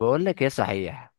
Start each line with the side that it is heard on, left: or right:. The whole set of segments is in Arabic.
left: بقول لك ايه صحيح.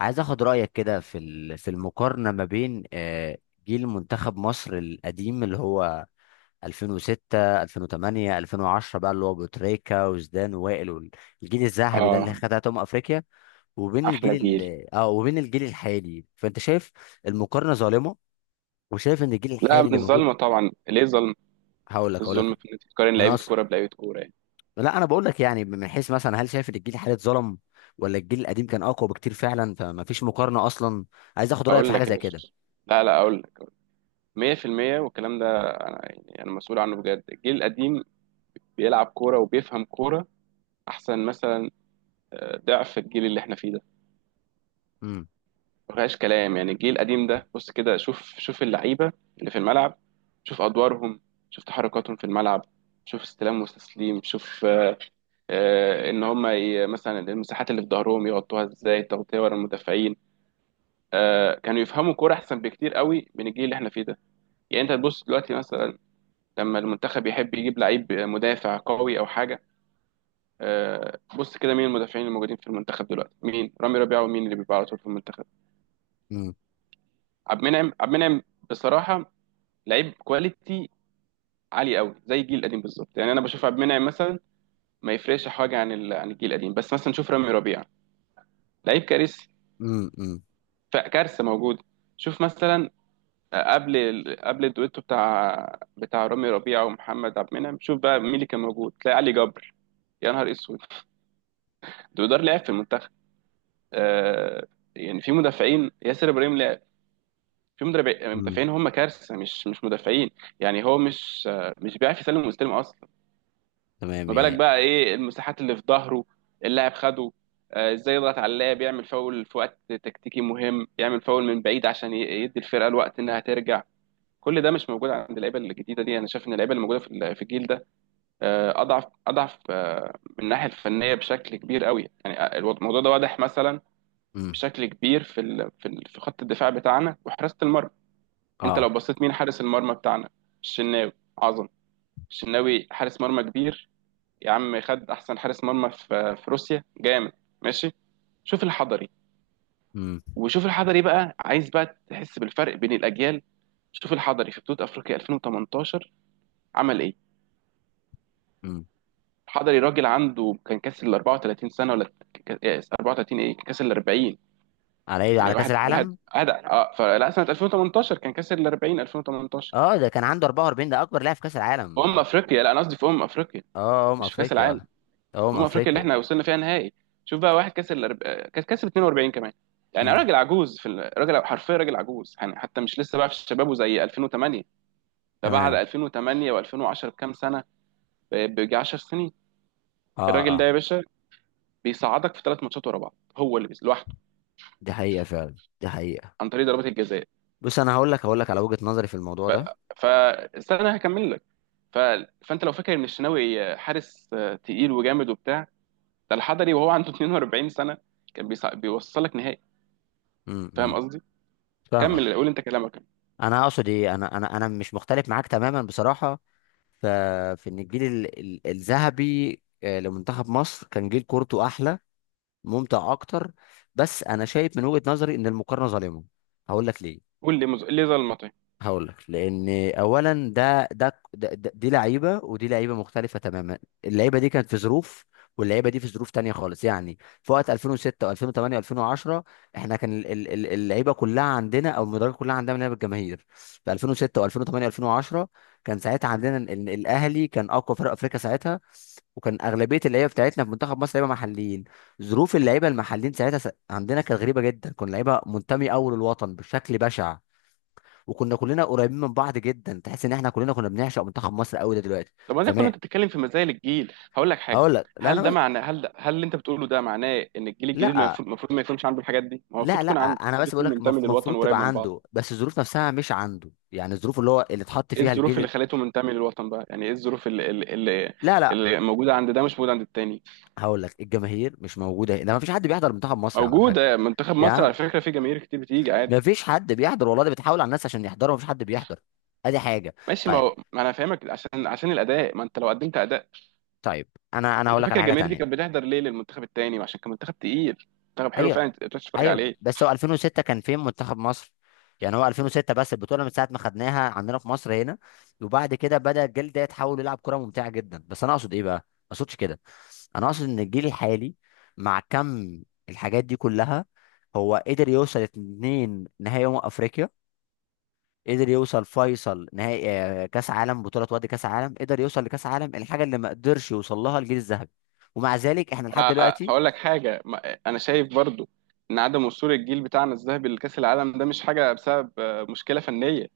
left: عايز اخد رايك كده في المقارنه ما بين جيل منتخب مصر القديم اللي هو 2006 2008 2010 بقى، اللي هو ابو تريكه وزدان ووائل والجيل الذهبي ده اللي
right: اه،
left: خدها افريقيا، وبين الجيل
right: احلى جيل.
left: وبين الجيل الحالي. فانت شايف المقارنه ظالمه، وشايف ان الجيل
right: لا
left: الحالي
right: من
left: اللي موجود.
right: الظلمه طبعا، ليه ظلم؟
left: هقول لك هقول
right: الظلم
left: لك
right: في ان انت تقارن
left: انا
right: لعيبه
left: أص...
right: كوره بلعيبه كوره يعني.
left: لا، انا بقول لك يعني، من حيث مثلا، هل شايف ان الجيل الحالي اتظلم، ولا الجيل القديم كان اقوى بكتير فعلا فما فيش مقارنه اصلا؟ عايز اخد رايك في
right: اقول
left: حاجه
right: لك يا
left: زي كده.
right: باشا، لا اقول لك 100%. والكلام ده انا يعني انا مسؤول عنه بجد. الجيل القديم بيلعب كوره وبيفهم كوره احسن مثلا. ضعف الجيل اللي احنا فيه ده
left: امم.
right: ما فيهاش كلام. يعني الجيل القديم ده، بص كده، شوف اللعيبه اللي في الملعب، شوف ادوارهم، شوف تحركاتهم في الملعب، شوف استلام وتسليم، شوف ان هم مثلا المساحات اللي في ظهرهم يغطوها ازاي، تغطيه ورا المدافعين. كانوا يفهموا كوره احسن بكتير قوي من الجيل اللي احنا فيه ده. يعني انت تبص دلوقتي مثلا، لما المنتخب يحب يجيب لعيب مدافع قوي او حاجه، بص كده مين المدافعين الموجودين في المنتخب دلوقتي؟ مين؟ رامي ربيعه. ومين اللي بيبقى على طول في المنتخب؟
left: امم.
right: عبد المنعم. بصراحه لعيب كواليتي عالي قوي زي الجيل القديم بالظبط. يعني انا بشوف عبد المنعم مثلا ما يفرقش حاجه عن عن الجيل القديم، بس مثلا شوف رامي ربيعه، لعيب كارثي.
left: امم. امم.
right: فكارثه موجوده. شوف مثلا قبل قبل الدويتو بتاع رامي ربيعه ومحمد عبد المنعم، شوف بقى مين اللي كان موجود. تلاقي علي جبر، يا نهار اسود. دودار لعب في المنتخب، آه. يعني في مدافعين، ياسر ابراهيم لعب. في
left: امم.
right: مدافعين هم كارثه، مش مدافعين. يعني هو مش مش بيعرف يسلم ويستلم اصلا.
left: تمام
right: ما بالك
left: يعني.
right: بقى ايه المساحات اللي في ظهره، اللاعب خده ازاي، يضغط على اللاعب، يعمل فاول في وقت تكتيكي مهم، يعمل فاول من بعيد عشان يدي الفرقه الوقت انها ترجع. كل ده مش موجود عند اللعيبه الجديده دي. انا شايف ان اللعيبه اللي موجوده في في الجيل ده اضعف من الناحيه الفنيه بشكل كبير قوي. يعني الموضوع ده واضح مثلا
left: امم.
right: بشكل كبير في في خط الدفاع بتاعنا وحراسه المرمى. انت
left: اه.
right: لو بصيت مين حارس المرمى بتاعنا؟ الشناوي، عظم. الشناوي حارس مرمى كبير. يا عم خد احسن حارس مرمى في في روسيا، جامد، ماشي. شوف الحضري،
left: امم.
right: وشوف الحضري بقى، عايز بقى تحس بالفرق بين الاجيال. شوف الحضري في بطوله افريقيا 2018 عمل ايه.
left: امم.
right: حضري راجل عنده، كان كاسر ال 34 سنه ولا إيه، 34 ايه، كان كاسر ال 40.
left: على ايه، على
right: يعني
left: كاس
right: واحد واحد
left: العالم؟
right: هذا اه فلا، سنه 2018 كان كاسر ال 40، 2018.
left: اه، ده كان عنده 44، ده اكبر لاعب في كاس
right: في
left: العالم.
right: افريقيا، لا انا قصدي في افريقيا،
left: اه، ام
right: مش في كاس العالم.
left: افريقيا. اه،
right: في
left: ام
right: افريقيا اللي
left: افريقيا.
right: احنا وصلنا فيها نهائي. شوف بقى واحد كاسر كان كاسر 42 كمان. يعني
left: امم.
right: راجل عجوز في راجل حرفيا راجل عجوز. يعني حتى مش لسه بقى في شبابه زي 2008. ده بعد
left: تمام.
right: 2008 و2010 بكام سنه؟ بيجي 10 سنين.
left: اه.
right: الراجل ده
left: اه.
right: يا باشا بيصعدك في ثلاث ماتشات ورا بعض، هو اللي لوحده
left: دي حقيقه فعلا، دي حقيقه.
right: عن طريق ضربات الجزاء.
left: بص، انا هقول لك على وجهه نظري في الموضوع
right: ف...
left: ده.
right: فاستنى هكمل لك. ف... فانت لو فاكر ان الشناوي حارس تقيل وجامد وبتاع، ده الحضري وهو عنده 42 سنه كان بيوصلك نهائي.
left: امم.
right: فاهم
left: امم.
right: قصدي؟
left: فاهمك.
right: كمل، قول انت كلامك.
left: انا اقصد ايه، انا مش مختلف معاك تماما بصراحه. ف- في ان الجيل الذهبي، لمنتخب مصر، كان جيل كورته احلى، ممتع اكتر. بس انا شايف من وجهه نظري ان المقارنه ظالمه. هقول لك ليه.
right: قول لي ليه ظل المطعم؟
left: هقول لك، لان اولا دي لعيبه ودي لعيبه مختلفه تماما. اللعيبه دي كانت في ظروف، واللعيبه دي في ظروف تانية خالص يعني. في وقت 2006 و2008 و2010، احنا كان اللعيبه كلها عندنا، او المدرجات كلها عندنا لعيبه الجماهير في 2006 و2008 و2010. كان ساعتها عندنا الاهلي كان اقوى فرق افريقيا ساعتها، وكان اغلبيه اللعيبه بتاعتنا في منتخب مصر لعيبه محليين. ظروف اللعيبه المحليين ساعتها عندنا كانت غريبه جدا، كنا لعيبه منتمي اول الوطن بشكل بشع، وكنا كلنا قريبين من بعض جدا، تحس ان احنا كلنا كنا بنعشق منتخب مصر قوي، ده دلوقتي
right: طب ما ده كله
left: زمان.
right: انت بتتكلم في مزايا الجيل. هقول لك حاجه،
left: اقول لك، لا
right: هل
left: انا
right: ده
left: بس.
right: معناه، هل اللي انت بتقوله ده معناه ان الجيل الجديد ما
left: لا،
right: المفروض ما يكونش عنده الحاجات دي؟ ما هو المفروض
left: لا، لا
right: يكون عنده،
left: انا
right: المفروض
left: بس بقول
right: يكون
left: لك
right: منتمي
left: المفروض
right: للوطن وقريب
left: تبقى
right: من بعض.
left: عنده، بس الظروف نفسها مش عنده، يعني الظروف اللي هو اللي اتحط
right: ايه
left: فيها
right: الظروف اللي
left: الجيل.
right: خلته منتمي للوطن بقى؟ يعني ايه الظروف اللي
left: لا، لا.
right: اللي موجوده عند ده مش موجوده عند التاني؟
left: هقول لك، الجماهير مش موجوده هنا، ما فيش حد بيحضر منتخب مصر يا عم الحاج.
right: موجودة منتخب
left: يا
right: مصر
left: عم،
right: على فكرة، في جماهير كتير بتيجي عادي.
left: ما فيش حد بيحضر والله، ده بتحاول على الناس عشان يحضروا، ما فيش حد بيحضر. ادي حاجه.
right: ماشي، ما
left: طيب.
right: هو ما انا فاهمك، عشان عشان الاداء، ما انت لو قدمت اداء.
left: طيب، انا
right: انت
left: هقول لك
right: فاكر
left: على حاجه
right: الجماهير دي كانت
left: تانيه.
right: بتحضر ليه للمنتخب التاني؟ عشان كان منتخب تقيل، منتخب حلو
left: ايوه.
right: فعلا تقدر تتفرج
left: ايوه،
right: عليه.
left: بس هو 2006 كان فين منتخب مصر؟ يعني هو 2006، بس البطوله من ساعه ما خدناها عندنا في مصر هنا، وبعد كده بدا الجيل ده يتحول يلعب كره ممتعه جدا. بس انا اقصد ايه بقى، ما اقصدش كده. انا اقصد ان الجيل الحالي، مع كم الحاجات دي كلها، هو قدر يوصل اتنين نهائي افريقيا، قدر يوصل فيصل نهائي، كاس عالم بطوله، وادي كاس عالم، قدر يوصل لكاس عالم، الحاجه اللي ما قدرش يوصل لها الجيل الذهبي. ومع ذلك احنا لحد دلوقتي.
right: هقول لك حاجة، انا شايف برضو ان عدم وصول الجيل بتاعنا الذهبي لكأس العالم ده مش حاجة بسبب مشكلة فنية.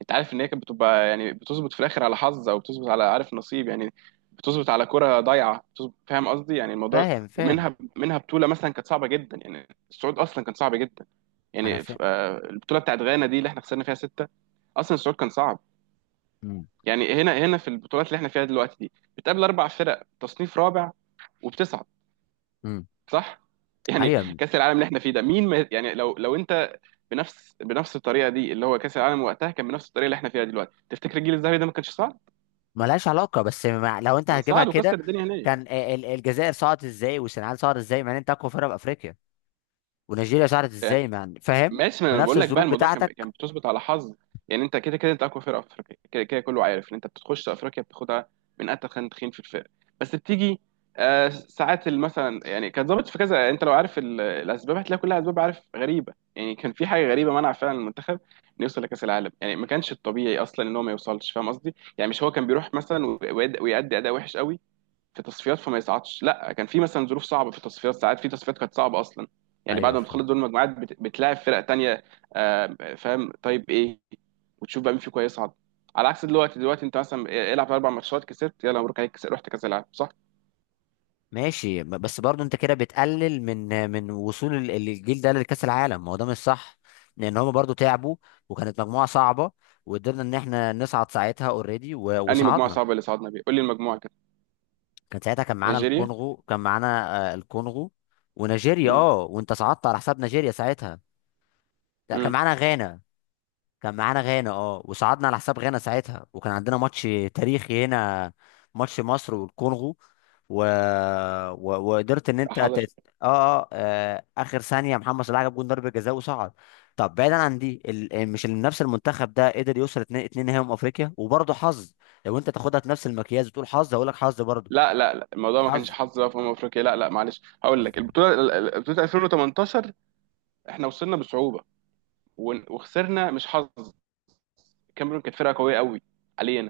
right: انت عارف ان هي كانت بتبقى يعني بتظبط في الاخر على حظ، او بتظبط على، عارف، نصيب يعني، بتظبط على كرة ضايعه بتظبط، فاهم قصدي؟ يعني الموضوع،
left: فاهم، فاهم.
right: ومنها، منها بطوله مثلا كانت صعبه جدا، يعني الصعود اصلا كان صعب جدا.
left: انا
right: يعني
left: فاهم.
right: البطوله بتاعت غانا دي اللي احنا خسرنا فيها سته، اصلا الصعود كان صعب.
left: امم.
right: يعني هنا هنا في البطولات اللي احنا فيها دلوقتي دي، بتقابل اربع فرق تصنيف رابع وبتصعد،
left: امم.
right: صح يعني.
left: ايوه.
right: كاس العالم اللي احنا فيه ده، مين ما يعني، لو لو انت بنفس بنفس الطريقه دي، اللي هو كاس العالم وقتها كان بنفس الطريقه اللي احنا فيها دلوقتي، تفتكر الجيل الذهبي ده ما كانش صعب؟
left: ملهاش علاقة، بس مع... لو انت
right: كان
left: هتجيبها
right: صعد
left: كده،
right: وكسر الدنيا هناك
left: كان الجزائر صعدت ازاي، والسنغال صعدت ازاي مع ان انت اقوى فرقة بافريقيا؟ ونيجيريا صعدت
right: يعني.
left: ازاي مع فاهم؟
right: ماشي، ما انا
left: بنفس
right: بقول لك بقى،
left: الظروف
right: الموضوع كان كان
left: بتاعتك.
right: بتظبط على حظ. يعني انت كده كده انت اقوى فرقه في افريقيا، كده كده كله عارف ان انت بتخش افريقيا بتاخدها من اتخن تخين في الفرق. بس بتيجي آه ساعات مثلا، يعني كان ظابط في كذا. انت لو عارف الاسباب هتلاقي كلها اسباب، عارف، غريبه يعني. كان في حاجه غريبه منع فعلا المنتخب انه يوصل لكاس العالم. يعني ما كانش الطبيعي اصلا ان هو ما يوصلش، فاهم قصدي؟ يعني مش هو كان بيروح مثلا ويأدي اداء وحش قوي في تصفيات فما يصعدش، لا كان في مثلا ظروف صعبه في التصفيات. ساعات في تصفيات كانت صعبه اصلا، يعني بعد
left: ايوه،
right: ما
left: فاهم.
right: بتخلص دور المجموعات بتلاعب فرق تانية فاهم؟ طيب ايه، وتشوف بقى مين فيكم هيصعد. على عكس دلوقتي، دلوقتي انت مثلا العب اربع ماتشات كسبت، يلا مبروك عليك، رحت كاس العالم. صح؟
left: ماشي، بس برضو انت كده بتقلل من وصول الجيل ده لكأس العالم، ما هو ده مش صح، لان هما برضو تعبوا، وكانت مجموعة صعبة، وقدرنا ان احنا نصعد ساعتها اوريدي
right: انهي مجموعه
left: وصعدنا.
right: صعبه اللي صعدنا بيها؟ قول لي المجموعه كده.
left: كان ساعتها، كان معانا
right: نيجيريا؟
left: الكونغو، كان معانا، الكونغو ونيجيريا.
right: امم.
left: اه، وانت صعدت على حساب نيجيريا ساعتها. لا، كان
right: امم.
left: معانا غانا. كان معانا غانا، اه، وصعدنا على حساب غانا ساعتها، وكان عندنا ماتش تاريخي هنا، ماتش مصر والكونغو، و... وقدرت ان انت اه.
right: حضر.
left: اه، اخر ثانيه محمد صلاح جاب جون ضربه جزاء وصعد. طب بعيدا عن دي، ال... مش ال- نفس المنتخب ده قدر يوصل اتنين نهائي من افريقيا، وبرضه حظ. لو انت تاخدها في نفس المكياج وتقول حظ، هقول لك حظ برضه.
right: لا الموضوع ما كانش
left: حظ.
right: حظ بقى في افريقيا، لا لا، معلش هقول لك، البطوله بطوله 2018، احنا وصلنا بصعوبه وخسرنا، مش حظ، الكاميرون كانت فرقه قويه قوي حاليا،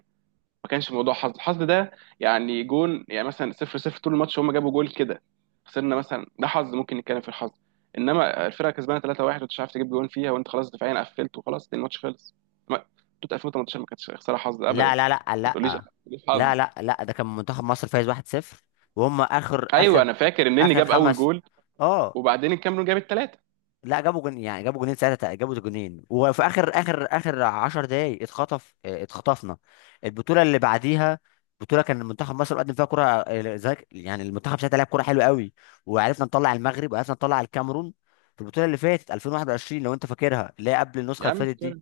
right: ما كانش موضوع حظ. الحظ ده يعني جون يعني مثلا، صفر صفر طول الماتش، هم جابوا جول كده خسرنا مثلا، ده حظ، ممكن نتكلم في الحظ. انما الفرقه كسبانه 3-1 وانت مش عارف تجيب جون فيها، وانت خلاص دفاعيا قفلت، وخلاص الماتش خلص، ما بطوله 2018 ما كانتش خساره حظ ابدا. ما
left: لا، لا، لا، لا.
right: تقوليش حظ.
left: لا، لا، لا، ده كان منتخب مصر فايز 1-0، وهم اخر
right: ايوه
left: اخر
right: انا فاكر، النني
left: اخر
right: جاب اول
left: خمس.
right: جول
left: اه.
right: وبعدين الكاميرون جاب الثلاثه.
left: لا، جابوا جون، يعني جابوا جونين ساعتها، جابوا جونين، وفي اخر 10 دقايق اتخطف. اه، اتخطفنا البطوله اللي بعديها. بطوله كان منتخب مصر قدم فيها كره اه، يعني المنتخب ساعتها لعب كره حلوه قوي، وعرفنا نطلع المغرب وعرفنا نطلع الكاميرون. في البطوله اللي فاتت 2021، لو انت فاكرها، اللي هي قبل النسخه
right: يا
left: اللي
right: عم
left: فاتت دي.
right: فاكر،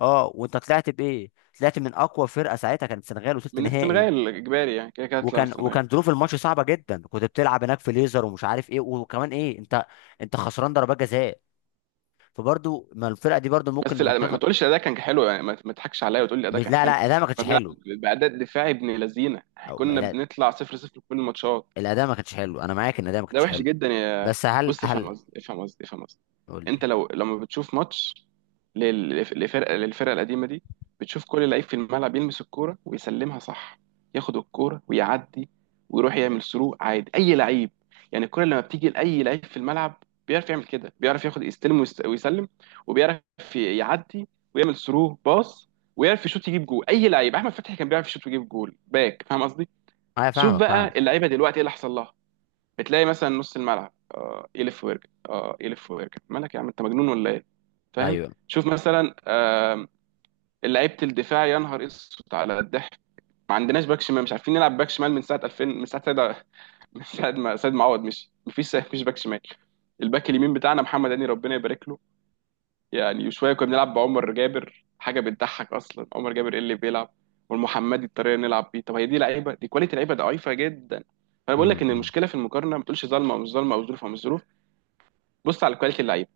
left: اه، وانت طلعت بايه؟ طلعت من اقوى فرقه ساعتها، كانت السنغال، وصلت
right: من
left: نهائي.
right: السنغال اجباري يعني، كده كده هتطلع من
left: وكان
right: السنغال.
left: وكان ظروف الماتش صعبه جدا، كنت بتلعب هناك في ليزر ومش عارف ايه، وكمان ايه، انت خسران ضربات جزاء. فبرضه ما الفرقه دي برضه ممكن
right: بس الأداء ما
left: منتخب.
right: تقولش الاداء كان حلو يعني، ما ما تضحكش عليا وتقول لي الاداء
left: مش،
right: كان
left: لا،
right: حلو.
left: لا، الاداء ما كانش
right: كنا بنلعب
left: حلو.
right: باداء دفاعي ابن لذينه،
left: او
right: كنا
left: لا،
right: بنطلع 0 0 في كل الماتشات،
left: الاداء ما كانش حلو، انا معاك ان الاداء ما
right: ده
left: كانش
right: وحش
left: حلو.
right: جدا يا.
left: بس هل
right: بص افهم
left: هل
right: قصدي افهم قصدي افهم قصدي.
left: قول لي.
right: انت لو لما بتشوف ماتش للفرقه القديمه دي، بتشوف كل لعيب في الملعب يلمس الكوره ويسلمها صح، ياخد الكوره ويعدي، ويروح يعمل سرو عادي، اي لعيب. يعني الكوره لما بتيجي لاي لعيب في الملعب بيعرف يعمل كده، بيعرف ياخد، يستلم ويسلم، وبيعرف يعدي، ويعمل سرو باص، ويعرف يشوط يجيب جول، اي لعيب. احمد فتحي كان بيعرف يشوط ويجيب جول، باك. فاهم قصدي؟
left: انا
right: شوف
left: فاهمك،
right: بقى
left: فاهم.
right: اللعيبه دلوقتي ايه اللي حصل لها. بتلاقي مثلا نص الملعب يلف ويرجع، يلف ويرجع. مالك يا عم، انت مجنون ولا ايه؟ فاهم؟
left: ايوه.
right: شوف مثلا لعيبه الدفاع، يا نهار اسود على الضحك. ما عندناش باك شمال، مش عارفين نلعب باك شمال من ساعه 2000، من ساعه سيد من ساعه ما سيد معوض مشي، مفيش باك شمال. الباك اليمين بتاعنا محمد هاني، ربنا يبارك له يعني. وشويه كنا بنلعب بعمر جابر، حاجه بتضحك اصلا، عمر جابر ايه اللي بيلعب، والمحمدي الطريقه اللي نلعب بيه. طب هي دي لعيبه؟ دي كواليتي لعيبه ضعيفه جدا. فانا بقول
left: امم.
right: لك ان
left: أمم.
right: المشكله في المقارنه، ما تقولش ظالمه او مش ظالمه، او ظروف او مش ظروف، بص على كواليتي اللعيبه.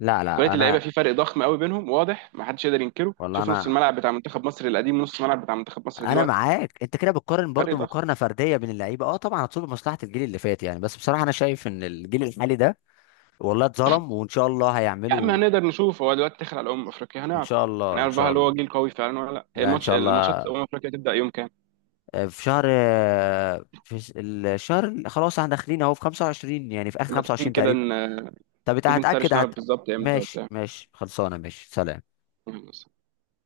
left: لا، لا،
right: كواليتي اللعيبه
left: انا.
right: في فرق ضخم قوي بينهم واضح، ما حدش يقدر ينكره.
left: والله
right: شوف نص
left: انا.
right: الملعب بتاع منتخب مصر القديم، ونص الملعب بتاع منتخب مصر
left: انا
right: دلوقتي،
left: معاك، انت كده بتقارن برضو
right: فرق ضخم.
left: مقارنه فرديه بين اللعيبه، اه طبعا هتصب مصلحه الجيل اللي فات يعني، بس بصراحه انا شايف ان الجيل الحالي ده والله اتظلم. وان شاء الله
right: يا عم
left: هيعملوا.
right: هنقدر نشوف، هو دلوقتي داخل على افريقيا،
left: ان
right: هنعرف.
left: شاء الله، ان
right: هنعرف بقى
left: شاء
right: هل هو
left: الله.
right: جيل قوي فعلا ولا لا. هي
left: لا، ان
right: الماتش،
left: شاء
right: الماتشات
left: الله.
right: افريقيا تبدا يوم كام؟
left: في شهر، في الشهر اللي خلاص احنا داخلين اهو، في 25، يعني في اخر
right: لما تيجي
left: 25
right: كده
left: تقريبا. طب انت
right: تيجي
left: هتاكد،
right: نسرش نعرف
left: هت.
right: بالظبط امتى
left: ماشي،
right: وبتاع.
left: ماشي خلصانه، ماشي سلام.
right: الصين.